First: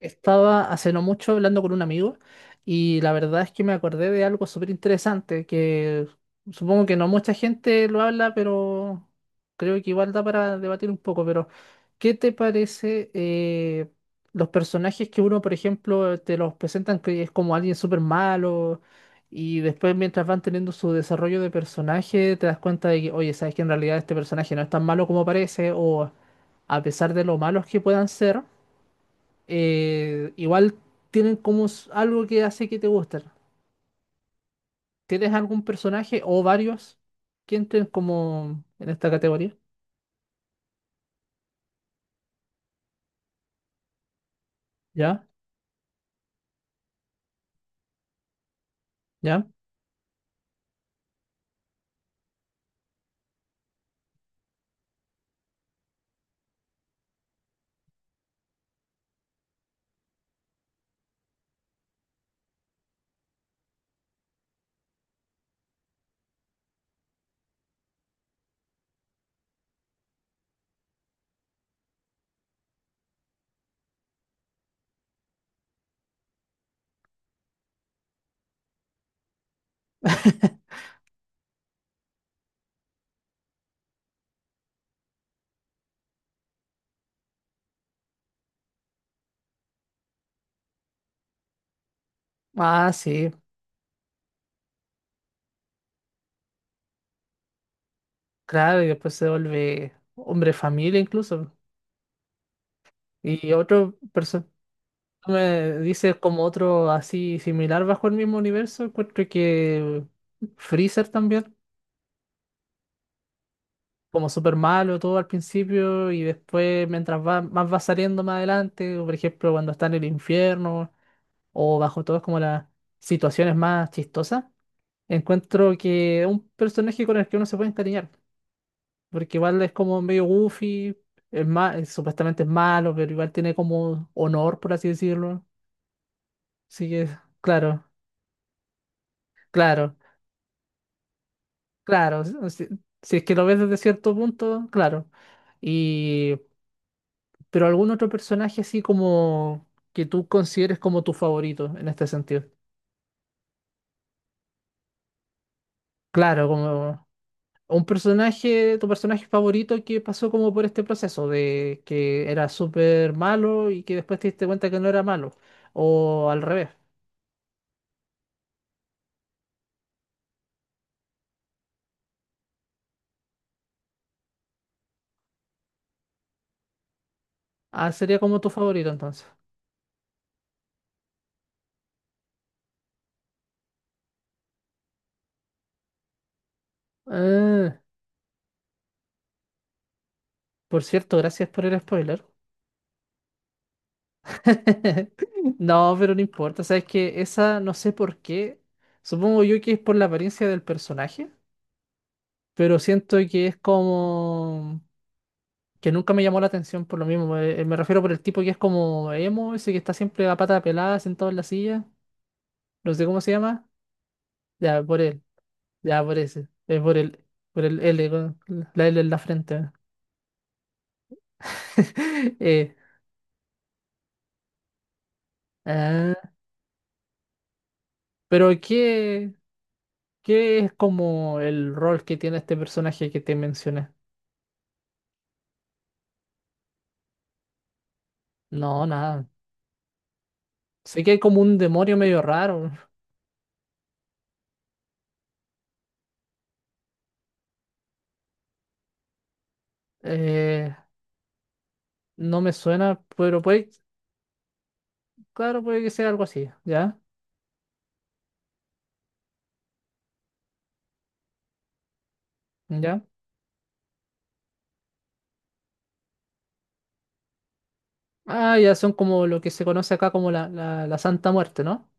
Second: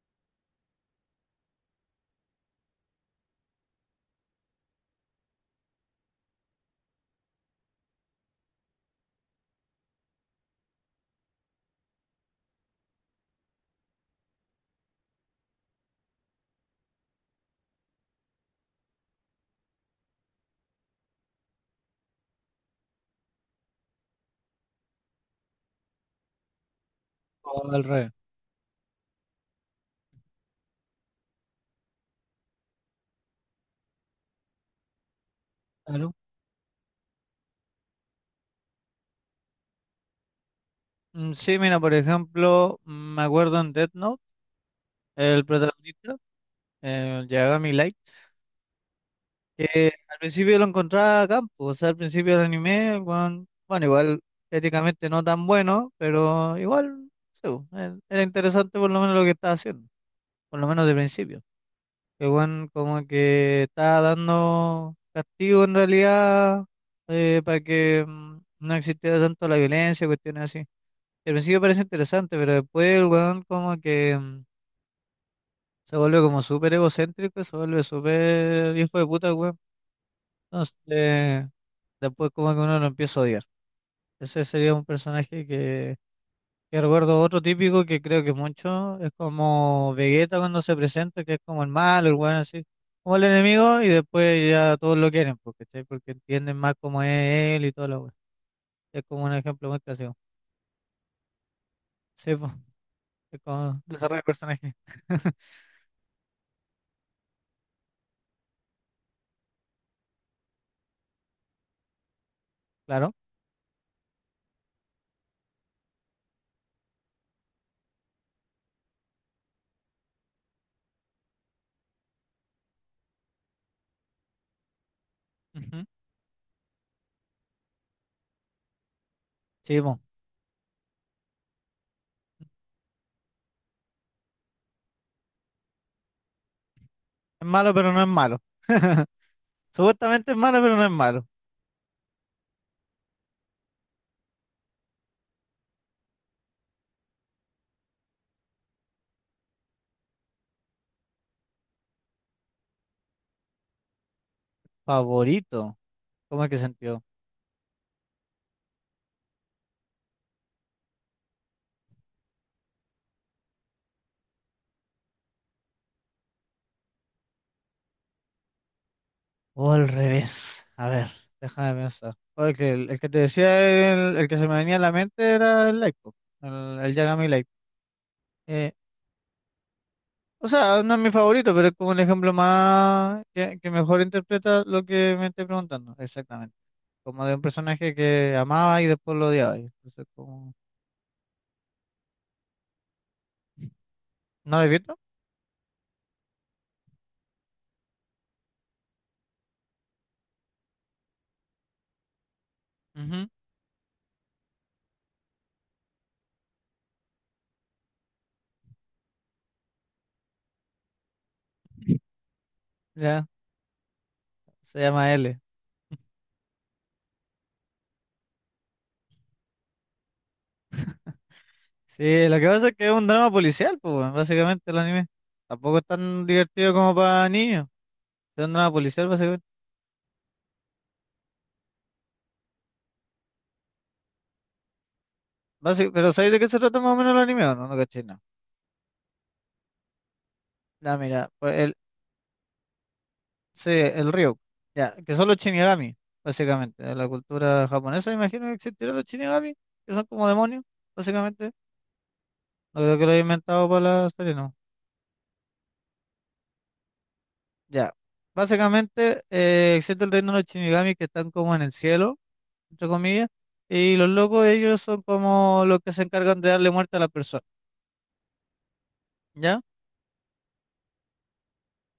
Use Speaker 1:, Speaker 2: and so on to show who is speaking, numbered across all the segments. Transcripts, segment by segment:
Speaker 1: Estaba hace no mucho hablando con un amigo y la verdad es que me acordé de algo súper interesante que supongo que no mucha gente lo habla, pero creo que igual da para debatir un poco. Pero ¿qué te parece, los personajes que uno, por ejemplo, te los presentan que es como alguien súper malo y después, mientras van teniendo su desarrollo de personaje, te das cuenta de que, oye, sabes que en realidad este personaje no es tan malo como parece, o a pesar de lo malos
Speaker 2: Todo
Speaker 1: que
Speaker 2: al
Speaker 1: puedan
Speaker 2: revés.
Speaker 1: ser, igual tienen como algo que hace que te gusten? ¿Tienes algún
Speaker 2: Claro.
Speaker 1: personaje o varios que entren como en esta categoría?
Speaker 2: Sí, mira, por ejemplo, me acuerdo en Death Note,
Speaker 1: ¿Ya?
Speaker 2: el protagonista, el Yagami Light,
Speaker 1: ¿Ya?
Speaker 2: que al principio lo encontraba a campo, o sea, al principio del anime, el weón, bueno, igual éticamente no tan bueno, pero igual, sí, bo, era interesante por lo menos lo que estaba haciendo, por lo menos de principio. Que bueno, como que estaba dando castigo en realidad, para que no existiera tanto la violencia, cuestiones así. Al principio parece interesante, pero después el weón como que se vuelve como súper egocéntrico, se vuelve súper hijo de puta, weón. Entonces, después como que uno lo empieza a odiar. Ese sería un personaje que recuerdo, otro típico que creo que mucho es como Vegeta cuando se presenta, que es como el malo, el weón así,
Speaker 1: Ah,
Speaker 2: como el
Speaker 1: sí,
Speaker 2: enemigo, y después ya todos lo quieren, porque entienden más cómo es él y todo lo weón.
Speaker 1: claro, y
Speaker 2: Es
Speaker 1: después
Speaker 2: como
Speaker 1: se
Speaker 2: un ejemplo muy
Speaker 1: vuelve
Speaker 2: clásico.
Speaker 1: hombre familia incluso.
Speaker 2: Sí, po, es
Speaker 1: Y
Speaker 2: como
Speaker 1: otro
Speaker 2: desarrollo de
Speaker 1: personaje,
Speaker 2: personaje.
Speaker 1: me dice como otro así similar bajo el mismo universo, encuentro que Freezer también,
Speaker 2: Claro.
Speaker 1: como súper malo todo al principio y después mientras va, más va saliendo más adelante, por ejemplo cuando está en el infierno, o bajo todo es como las situaciones más chistosas, encuentro
Speaker 2: Ujú.
Speaker 1: que es un personaje con el que uno se puede encariñar, porque igual es
Speaker 2: Sí, po.
Speaker 1: como medio goofy, supuestamente es malo, pero igual tiene como honor, por así decirlo. Así que
Speaker 2: Es malo,
Speaker 1: claro,
Speaker 2: pero no es malo.
Speaker 1: claro,
Speaker 2: Supuestamente es malo, pero no es malo.
Speaker 1: claro, si, si si es que lo ves desde cierto punto, claro. Y pero algún otro personaje así como que tú consideres como tu favorito en este sentido.
Speaker 2: Favorito. ¿Cómo
Speaker 1: Claro,
Speaker 2: es que sentido?
Speaker 1: como... Un personaje, tu personaje favorito que pasó como por este proceso de que era súper malo y que después te diste cuenta que no era malo. O al revés.
Speaker 2: O al revés. A ver, déjame pensar. Oye, que el que te decía, el que se me venía a la mente era el Light, po. El Yagami Light.
Speaker 1: Ah, sería como tu
Speaker 2: Eh,
Speaker 1: favorito entonces.
Speaker 2: o sea, no es mi favorito, pero es como un ejemplo más que mejor interpreta lo que me estoy preguntando. Exactamente. Como de un
Speaker 1: Ah,
Speaker 2: personaje que amaba y después lo odiaba. Y entonces, como...
Speaker 1: por cierto, gracias por el spoiler.
Speaker 2: ¿No lo he visto?
Speaker 1: No, pero no importa. Sabes que esa, no sé por qué. Supongo yo que es por la apariencia del personaje, pero siento
Speaker 2: Ujú.
Speaker 1: que es como que nunca me llamó la atención por lo mismo. Me refiero por el tipo que es como emo, ese que está siempre a pata pelada, sentado en la silla. No sé cómo
Speaker 2: Ya,
Speaker 1: se llama,
Speaker 2: se
Speaker 1: ya por
Speaker 2: llama
Speaker 1: él,
Speaker 2: L.
Speaker 1: ya por ese, es por por el L, con la L en la frente.
Speaker 2: Sí, lo que pasa
Speaker 1: Eh,
Speaker 2: es que es un drama policial, pues, weón, básicamente el anime. Tampoco es tan
Speaker 1: ah,
Speaker 2: divertido como para niños. Es
Speaker 1: pero
Speaker 2: un drama policial, básicamente.
Speaker 1: ¿qué es como el rol que tiene este personaje que te mencioné?
Speaker 2: Pero ¿sabéis de qué se trata más o menos el anime o no? No caché, nada.
Speaker 1: No, nada.
Speaker 2: Ya,
Speaker 1: Sé que hay
Speaker 2: mira,
Speaker 1: como un
Speaker 2: pues el,
Speaker 1: demonio medio raro.
Speaker 2: sí, el Ryuk. Ya, que son los Shinigami, básicamente. De la cultura japonesa, imagino que existirán los Shinigami, que son como demonios,
Speaker 1: Eh,
Speaker 2: básicamente.
Speaker 1: no me
Speaker 2: No creo
Speaker 1: suena,
Speaker 2: que lo haya
Speaker 1: pero puede,
Speaker 2: inventado para la serie, no.
Speaker 1: claro, puede que sea algo así, ¿ya?
Speaker 2: Ya. Básicamente, existe el reino de los Shinigami que están como en el cielo, entre
Speaker 1: ¿Ya?
Speaker 2: comillas, y los locos ellos son como los que se encargan de darle muerte a la persona,
Speaker 1: Ah, ya, son como lo que
Speaker 2: ¿ya?
Speaker 1: se conoce acá como la Santa Muerte, ¿no?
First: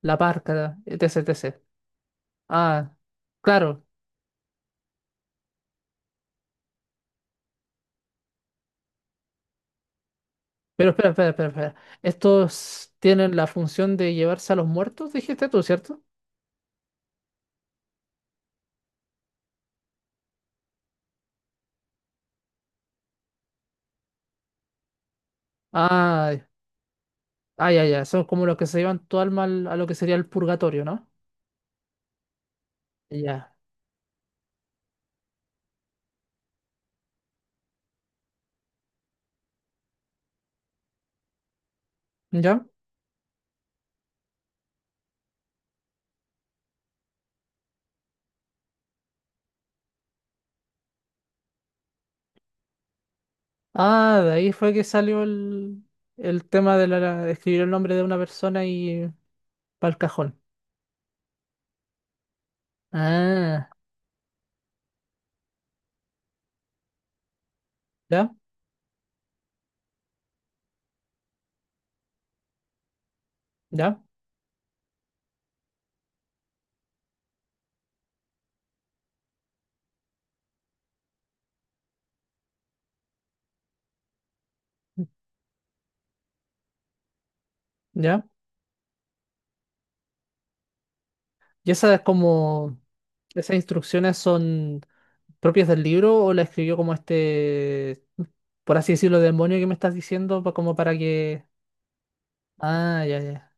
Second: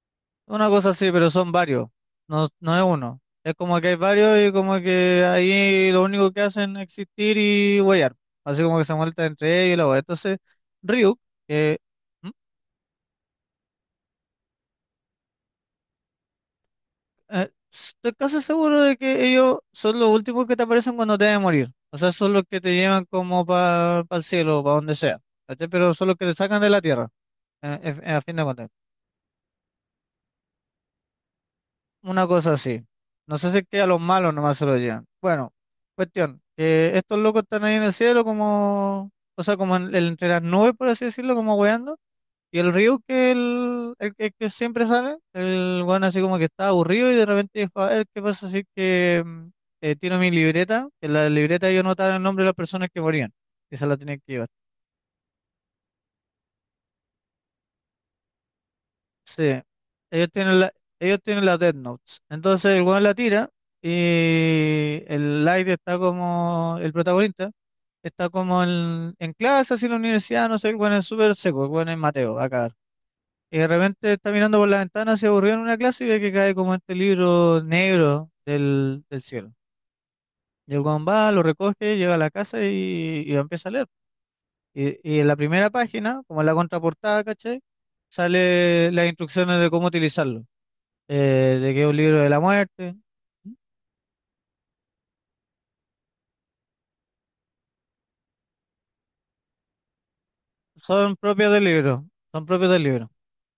Speaker 1: La
Speaker 2: Una
Speaker 1: Parca,
Speaker 2: cosa así,
Speaker 1: etc.,
Speaker 2: pero son
Speaker 1: etc.
Speaker 2: varios, no es
Speaker 1: Ah.
Speaker 2: uno. Es como
Speaker 1: Claro.
Speaker 2: que hay varios y como que ahí lo único que hacen es existir y huear, así como que se muerta entre ellos y la wea. Entonces,
Speaker 1: Pero espera,
Speaker 2: Ryuk,
Speaker 1: espera, espera, espera.
Speaker 2: que ¿Mm?
Speaker 1: Estos tienen la función de llevarse a los muertos, dijiste tú, ¿cierto?
Speaker 2: Estoy casi seguro de que ellos son los últimos que te aparecen cuando te deben morir. O sea, son los que te llevan como para el cielo, para donde sea. ¿Cachai? Pero son los que
Speaker 1: Ah,
Speaker 2: te sacan de la tierra,
Speaker 1: ah, ya, ya.
Speaker 2: a
Speaker 1: Son
Speaker 2: fin de
Speaker 1: como los que
Speaker 2: cuentas.
Speaker 1: se llevan tu alma a lo que sería el purgatorio, ¿no?
Speaker 2: Una cosa así. No sé
Speaker 1: Ya.
Speaker 2: si es que a los malos nomás se lo llevan. Bueno, cuestión, que estos locos están ahí en el cielo como, o sea, entre las nubes, por así decirlo, como hueando. Y
Speaker 1: ¿Ya?
Speaker 2: el río que el que siempre sale, el weón así como que está aburrido y de repente dijo, a ver, ¿qué pasa si que tiro mi libreta? Que en la libreta yo anotaba el nombre de las personas que morían. Esa la tenía
Speaker 1: Ah,
Speaker 2: que
Speaker 1: de
Speaker 2: llevar.
Speaker 1: ahí fue que salió el tema de de escribir el nombre de una persona y
Speaker 2: Sí,
Speaker 1: para el
Speaker 2: ellos
Speaker 1: cajón.
Speaker 2: tienen la, ellos tienen las Death Notes. Entonces el weón la tira
Speaker 1: Ah,
Speaker 2: y el Light está como el protagonista,
Speaker 1: ya,
Speaker 2: está como en clase, así en la universidad, no sé, el weón es súper seco, el weón es Mateo, a cagar. Y de
Speaker 1: ya,
Speaker 2: repente está mirando por la ventana, se aburrió en una clase y ve que cae como este libro negro del cielo. Y el weón va, lo recoge, llega a la casa y lo empieza a leer. Y en la primera página, como en la contraportada, ¿cachai?
Speaker 1: ya.
Speaker 2: Sale las instrucciones de cómo utilizarlo.
Speaker 1: Y
Speaker 2: De que es un
Speaker 1: esas
Speaker 2: libro de la
Speaker 1: como,
Speaker 2: muerte.
Speaker 1: esas instrucciones son propias del libro o la escribió como este, por así decirlo, demonio que me estás diciendo, pa- como para
Speaker 2: Son
Speaker 1: que...
Speaker 2: propios del libro, son propios del
Speaker 1: Ah,
Speaker 2: libro.
Speaker 1: ya, ya.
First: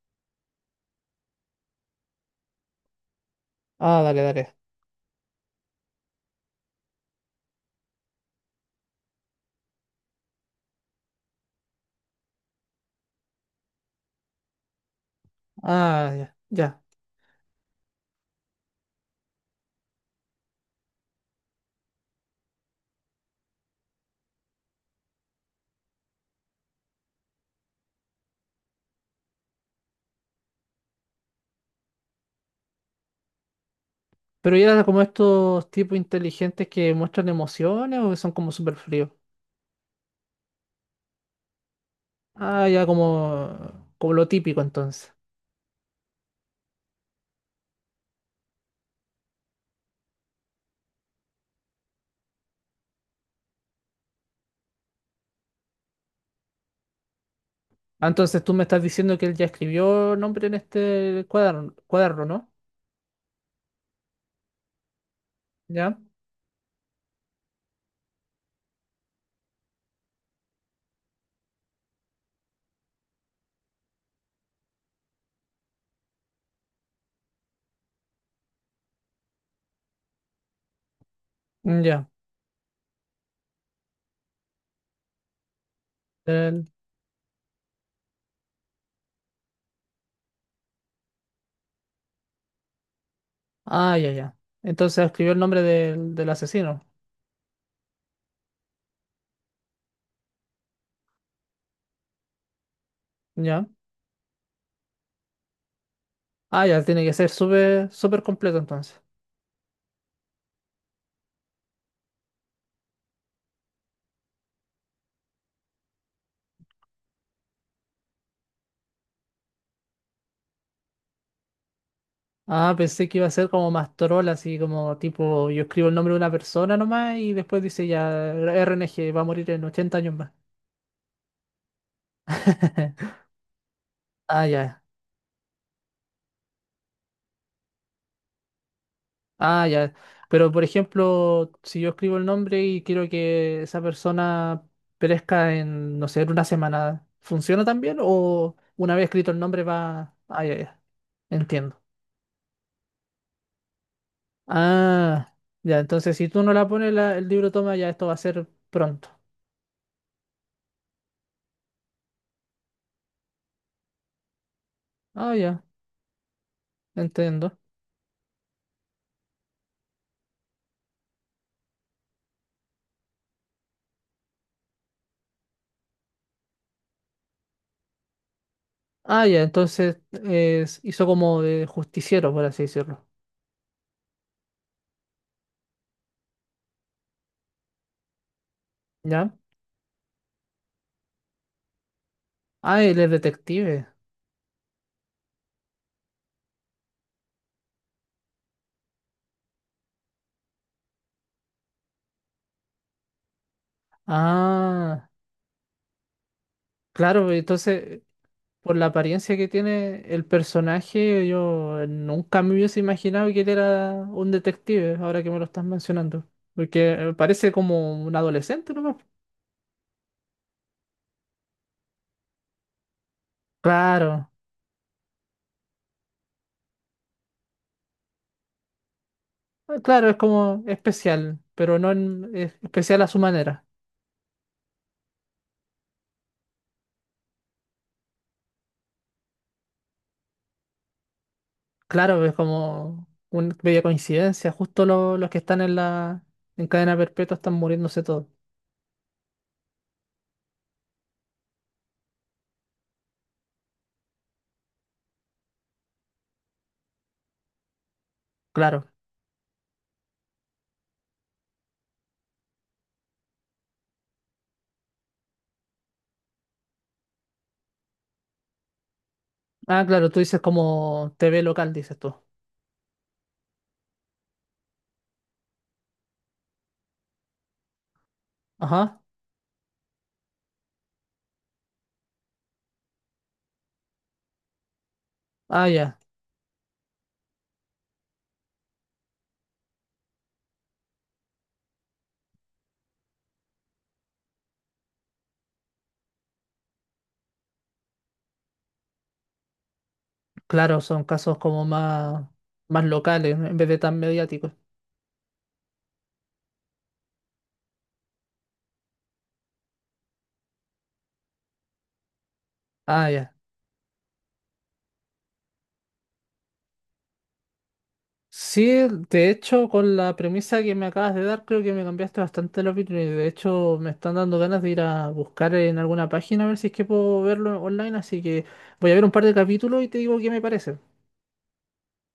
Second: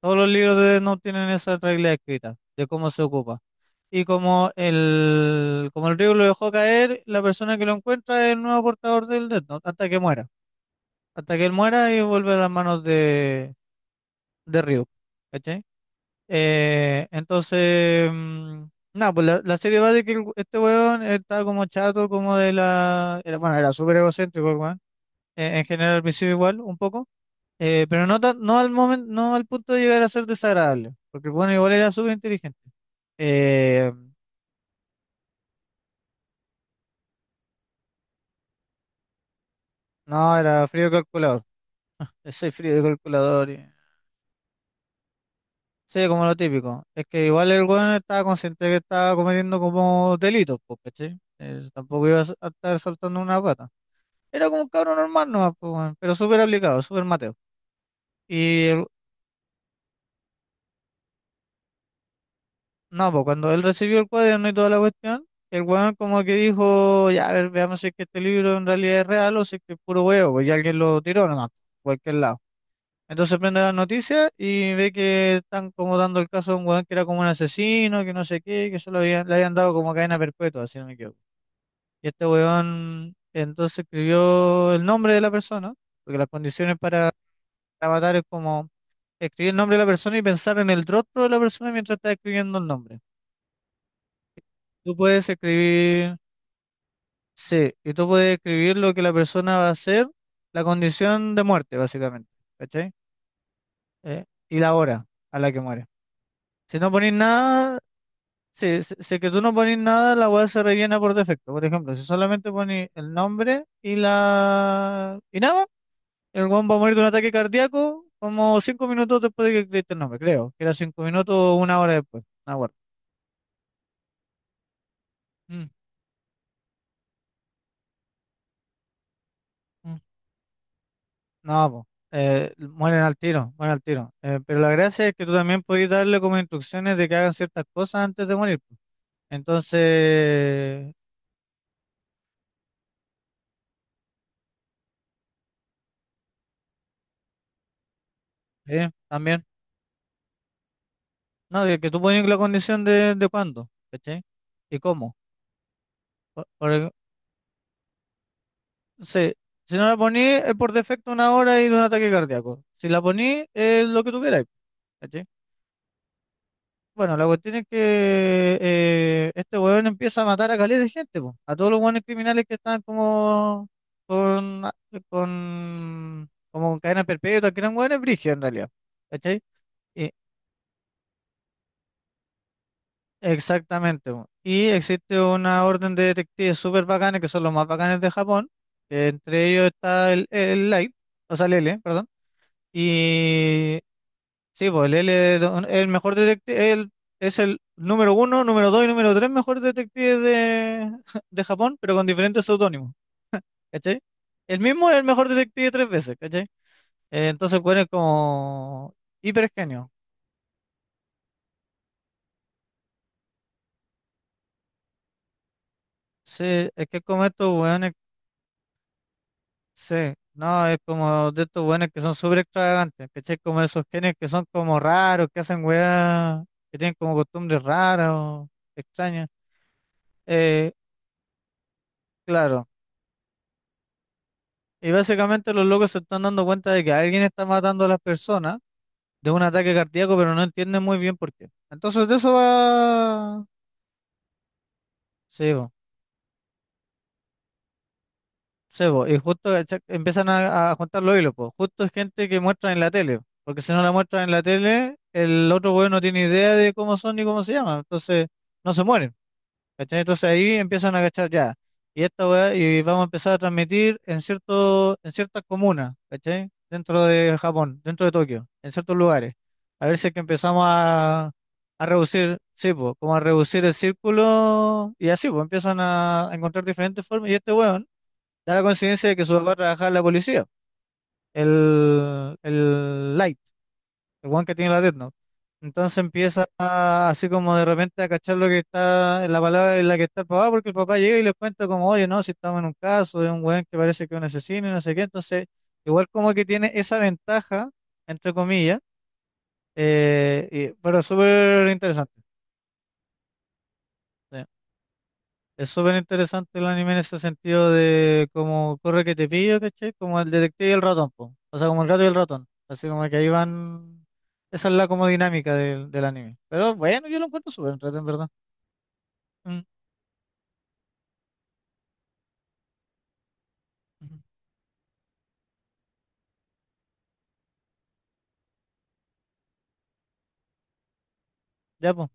Speaker 2: Todos los libros de no tienen esa regla escrita de cómo se ocupa.
Speaker 1: Ah,
Speaker 2: Y
Speaker 1: dale, dale.
Speaker 2: como el río lo dejó caer, la persona que lo encuentra es el nuevo portador del Death Note, hasta que muera. Hasta que él muera y vuelve a las manos de Ryu. ¿Cachai?
Speaker 1: Ah, ya, ya.
Speaker 2: Entonces, nada, pues la serie va de que este weón está como chato, como de la... bueno, era súper egocéntrico el weón. En general, al principio igual, un poco. Pero no, no al momento, no al punto de llegar a ser desagradable, porque bueno, igual era súper inteligente. Eh,
Speaker 1: Pero ya era como estos tipos inteligentes que muestran emociones o que son como súper fríos.
Speaker 2: no, era frío de calculador. Soy
Speaker 1: Ah,
Speaker 2: frío de
Speaker 1: ya,
Speaker 2: calculador.
Speaker 1: como, como lo típico entonces.
Speaker 2: Sí, como lo típico. Es que igual el weón estaba consciente que estaba cometiendo como delitos, pues, ¿cachai? Tampoco iba a a estar saltando una pata. Era como un cabrón normal nomás, pues, weón, pero súper aplicado, súper mateo.
Speaker 1: Ah, entonces tú me
Speaker 2: Y
Speaker 1: estás
Speaker 2: el
Speaker 1: diciendo que él ya escribió nombre en este cuaderno, cuaderno, ¿no?
Speaker 2: No, pues cuando él recibió el cuaderno y toda la cuestión, el weón
Speaker 1: Ya.
Speaker 2: como que dijo, ya, a ver, veamos si es que este libro en realidad es real o si es que es puro huevo, pues ya alguien lo tiró, no, cualquier lado. Entonces prende las noticias y ve que están como dando el caso de un weón que era como un asesino, que no sé qué, que se lo habían, le habían dado como cadena perpetua, si no me equivoco.
Speaker 1: Mm, ya.
Speaker 2: Y este weón entonces escribió el nombre de la persona, porque las
Speaker 1: El-
Speaker 2: condiciones para matar es como escribir el nombre de la persona y pensar en el rostro de la persona mientras está escribiendo el nombre.
Speaker 1: Ah, ya, ya.
Speaker 2: Tú
Speaker 1: Entonces
Speaker 2: puedes
Speaker 1: escribió el nombre
Speaker 2: escribir
Speaker 1: del asesino.
Speaker 2: Sí, y tú puedes escribir lo que la persona va a hacer, la condición de muerte, básicamente, ¿cachai?
Speaker 1: Ya.
Speaker 2: Y la hora a la que muere.
Speaker 1: Ah,
Speaker 2: Si
Speaker 1: ya,
Speaker 2: no
Speaker 1: tiene que
Speaker 2: pones
Speaker 1: ser
Speaker 2: nada,
Speaker 1: súper, súper completo
Speaker 2: sí,
Speaker 1: entonces.
Speaker 2: si es que tú no pones nada, la web se rellena por defecto. Por ejemplo, si solamente pones el nombre y la... y nada, el weón va a morir de un ataque cardíaco como cinco minutos después de que escribiste el nombre, creo. Que era cinco minutos o una hora después. Una hora.
Speaker 1: Ah, pensé que iba a ser como más troll, así como tipo, yo escribo el nombre de una persona nomás y después dice ya, RNG va a morir en 80 años más.
Speaker 2: No, po, mueren al tiro, mueren al tiro.
Speaker 1: Ah,
Speaker 2: Pero la
Speaker 1: ya,
Speaker 2: gracia es que tú también podías darle como instrucciones de que hagan ciertas cosas antes de morir, po.
Speaker 1: ah,
Speaker 2: Entonces,
Speaker 1: ya. Pero por ejemplo, si yo escribo el nombre y quiero que esa persona perezca en, no sé, en una semana, ¿funciona también? ¿O una vez escrito el
Speaker 2: también.
Speaker 1: nombre va... Ah, ya, ya,
Speaker 2: No,
Speaker 1: entiendo.
Speaker 2: de que tú pones la condición de cuándo, ¿cachai? ¿Y cómo?
Speaker 1: Ah, ya, entonces si tú
Speaker 2: Por,
Speaker 1: no la
Speaker 2: por ej-
Speaker 1: pones, el libro toma, ya esto va a ser pronto.
Speaker 2: sí, si no la ponís, es por defecto una hora y de un ataque cardíaco. Si la ponís, es lo que tú quieras.
Speaker 1: Ah, ya,
Speaker 2: Bueno, la cuestión
Speaker 1: entiendo.
Speaker 2: es que este weón empieza a matar a caleta de gente, po, a todos los weones criminales que están como con, como con cadena perpetua, que eran weones brígidos en realidad,
Speaker 1: Ah,
Speaker 2: ¿cachai?
Speaker 1: ya, entonces
Speaker 2: Y-
Speaker 1: hizo como de justiciero, por así decirlo.
Speaker 2: Exactamente, po. Y existe una orden de detectives súper bacanes, que son los más bacanes de Japón, que
Speaker 1: ¿Ya?
Speaker 2: entre ellos está el Light, o sea, el L, perdón,
Speaker 1: Ah, él es
Speaker 2: y
Speaker 1: detective.
Speaker 2: Sí, pues él es el mejor detective, él es el número uno, número dos y número tres mejor detective de, de Japón, pero con diferentes seudónimos, ¿cachai? El mismo es el
Speaker 1: Ah,
Speaker 2: mejor detective tres veces, ¿cachai?
Speaker 1: claro, pues,
Speaker 2: Entonces, bueno, es
Speaker 1: entonces, por la
Speaker 2: como
Speaker 1: apariencia que
Speaker 2: hiper genio.
Speaker 1: tiene el personaje, yo nunca me hubiese imaginado que él era un detective, ahora que me lo estás mencionando.
Speaker 2: Sí, es
Speaker 1: Porque
Speaker 2: que es como estos
Speaker 1: parece
Speaker 2: weones,
Speaker 1: como un adolescente nomás.
Speaker 2: sí, no, es como de estos weones que son súper extravagantes, ¿cachai? Como esos genios que
Speaker 1: Claro,
Speaker 2: son como raros, que hacen weas, que tienen como costumbres raras o extrañas.
Speaker 1: ah, claro, es como
Speaker 2: Eh,
Speaker 1: especial, pero no es
Speaker 2: claro.
Speaker 1: especial a su manera.
Speaker 2: Y básicamente los locos se están dando cuenta de que alguien está matando a las personas de un ataque cardíaco, pero no entienden muy bien por qué. Entonces de
Speaker 1: Claro,
Speaker 2: eso
Speaker 1: es como
Speaker 2: va...
Speaker 1: una bella coincidencia. Justo los que
Speaker 2: Sí,
Speaker 1: están
Speaker 2: po,
Speaker 1: en la en cadena perpetua están muriéndose todos.
Speaker 2: sí, po, y justo empiezan a juntar los hilos, pues. Justo es gente que muestra en la tele, porque si no la muestran en la tele, el otro güey no tiene idea de cómo son ni cómo se llaman, entonces no
Speaker 1: Claro.
Speaker 2: se mueren. ¿Cachai? Entonces ahí empiezan a cachar ya. Y esta weá, y vamos a empezar a transmitir en ciertas comunas, ¿cachai? Dentro de Japón, dentro de Tokio, en ciertos lugares.
Speaker 1: Ah,
Speaker 2: A ver si
Speaker 1: claro,
Speaker 2: es que
Speaker 1: tú dices
Speaker 2: empezamos
Speaker 1: como T V local,
Speaker 2: a
Speaker 1: dices tú.
Speaker 2: reducir, sí, po, como a reducir el círculo, y así, pues empiezan a encontrar diferentes formas. Y este weón da la
Speaker 1: Ajá.
Speaker 2: coincidencia de que su papá trabajaba en la policía, el Light, el weón que tiene la dead,
Speaker 1: Ah,
Speaker 2: entonces
Speaker 1: ya.
Speaker 2: empieza a- así como de repente a cachar lo que está, la palabra en la que está el papá, porque el papá llega y les cuenta como, oye, no, si estamos en un caso de un weón que parece que es un asesino y no sé qué, entonces igual como que tiene esa ventaja, entre comillas,
Speaker 1: Claro,
Speaker 2: pero
Speaker 1: son
Speaker 2: es
Speaker 1: casos como
Speaker 2: súper interesante.
Speaker 1: más, más locales, ¿no?, en vez de tan
Speaker 2: Sí.
Speaker 1: mediáticos.
Speaker 2: Es súper interesante el anime en ese sentido de como corre que te pillo, ¿cachai? Como el detective y el ratón, po. O sea, como el gato y el ratón. Así
Speaker 1: Ah,
Speaker 2: como que ahí
Speaker 1: ya.
Speaker 2: van, esa es la como dinámica del anime. Pero bueno, yo lo encuentro súper entretenido, en verdad.
Speaker 1: Sí, de hecho, con la premisa que me acabas de dar, creo que me cambiaste bastante la opinión. Y de hecho, me están
Speaker 2: Ujú.
Speaker 1: dando ganas de ir a buscar en alguna página a ver si es que puedo verlo online. Así que voy a ver un par de capítulos y te digo qué me parece.
Speaker 2: Ya, pues,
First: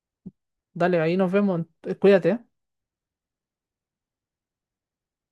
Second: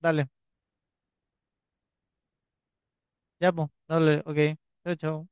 Speaker 2: dale,
Speaker 1: Dale, ahí nos vemos. Cuídate, ¿eh?
Speaker 2: ya, pues, dale, ok. Chao, chao.